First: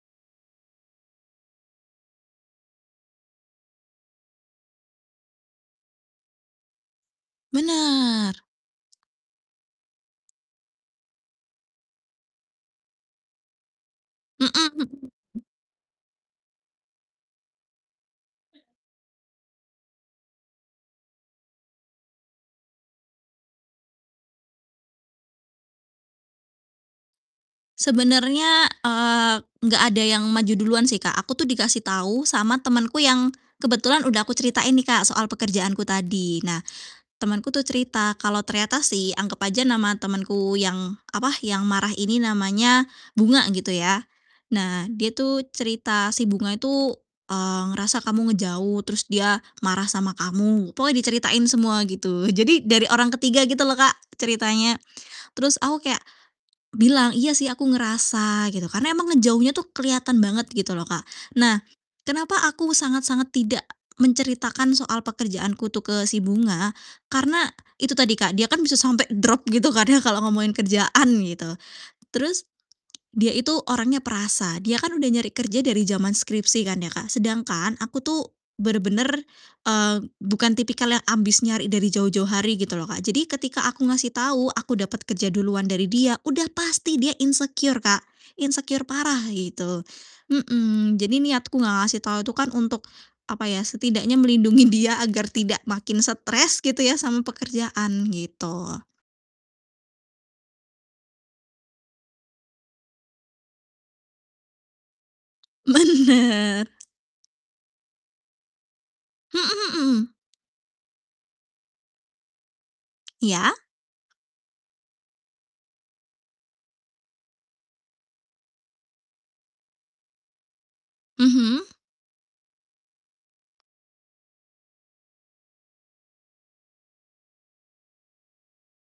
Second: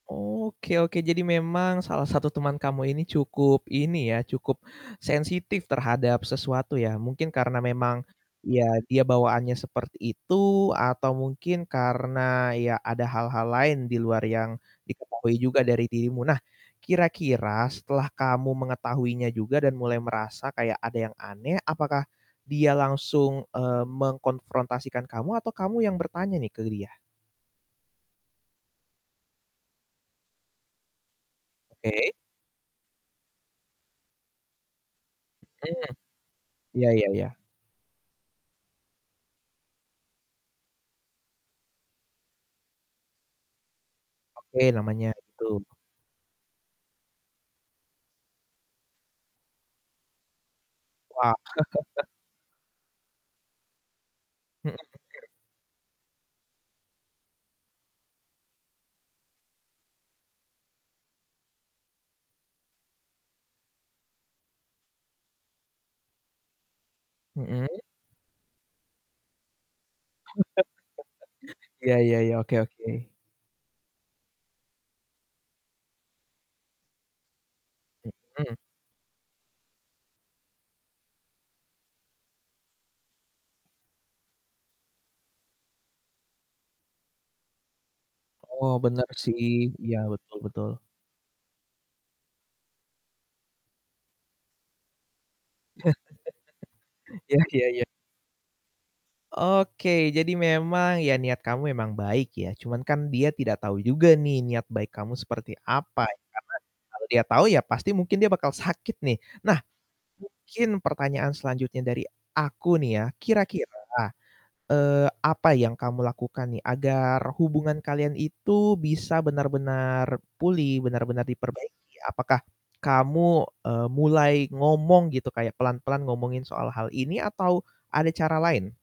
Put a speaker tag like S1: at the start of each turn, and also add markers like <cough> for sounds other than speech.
S1: Oke oke, jadi memang salah satu teman kamu ini cukup ini ya, cukup sensitif terhadap sesuatu ya, mungkin karena memang,
S2: Bener.
S1: ya, dia bawaannya seperti itu atau mungkin karena, ya, ada hal-hal lain di luar
S2: Mhm
S1: yang diketahui
S2: mhm.
S1: juga dari dirimu. Nah, kira-kira setelah kamu mengetahuinya juga dan mulai merasa kayak ada yang aneh, apakah dia langsung, eee, mengkonfrontasikan kamu atau kamu yang bertanya nih ke dia?
S2: Sebenarnya, eee, enggak ada yang maju duluan sih, Kak, aku tuh dikasih
S1: Oke.
S2: tau sama temenku yang kebetulan udah aku ceritain nih, Kak, soal pekerjaanku tadi. Nah,
S1: Mhm. Ya ya ya.
S2: temenku tuh cerita kalau ternyata si anggap aja nama temenku yang, apa, yang marah ini namanya Bunga, gitu ya.
S1: Oke,
S2: Nah,
S1: namanya
S2: dia tuh
S1: itu.
S2: cerita, "Si Bunga itu, eee, ngerasa kamu ngejauh, terus dia marah sama kamu." Pokoknya
S1: Wah.
S2: diceritain semua,
S1: <chuckles>
S2: gitu. Jadi, dari orang ketiga gitu loh, Kak,
S1: Mhm
S2: ceritanya.
S1: mhm.
S2: Terus aku kayak bilang, "Iya sih aku ngerasa." Gitu, karena emang ngejauhnya tuh kelihatan banget gitu loh, Kak. Nah, kenapa aku sangat-sangat tidak menceritakan soal pekerjaanku tuh ke si Bunga? Karena
S1: Mhm.
S2: itu tadi, Kak, dia kan bisa sampai drop gitu kan ya, kalau ngomongin kerjaan, gitu.
S1: <laughs> Ya ya ya,
S2: Terus
S1: oke oke.
S2: dia itu orangnya perasa, dia kan udah nyari kerja dari zaman skripsi kan ya, Kak. Sedangkan aku tuh
S1: Mhm.
S2: bener-bener, eee, bukan tipikal yang ambis nyari dari jauh-jauh hari, gitu loh, Kak. Jadi ketika aku ngasih tau aku dapet kerja duluan dari dia, udah pasti dia insecure, Kak,
S1: Oh,
S2: insecure
S1: bener
S2: parah
S1: sih,
S2: gitu.
S1: iya, betul betul.
S2: Mhm, jadi niatku nggak ngasih tau itu kan untuk, apa ya, setidaknya melindungin dia agar tidak makin stres, gitu ya, sama
S1: <chuckles> Ya ya ya.
S2: pekerjaan, gitu.
S1: Oke, jadi memang, ya, niat kamu emang baik ya, cuman kan dia tidak tahu juga nih niat baik kamu seperti apa, ya
S2: Bener.
S1: karena kalau dia tahu ya pasti mungkin dia bakal sakit nih. Nah,
S2: Mhm mhm.
S1: mungkin pertanyaan selanjutnya dari aku nih ya,
S2: Iya?
S1: kira-kira, eee, apa yang kamu lakukan nih, agar hubungan kalian itu bisa benar-benar pulih, benar-benar
S2: Mhm.
S1: diperbaiki? Apakah kamu, eee, mulai ngomong gitu, kayak pelan-pelan ngomongin soal hal ini atau ada cara lain?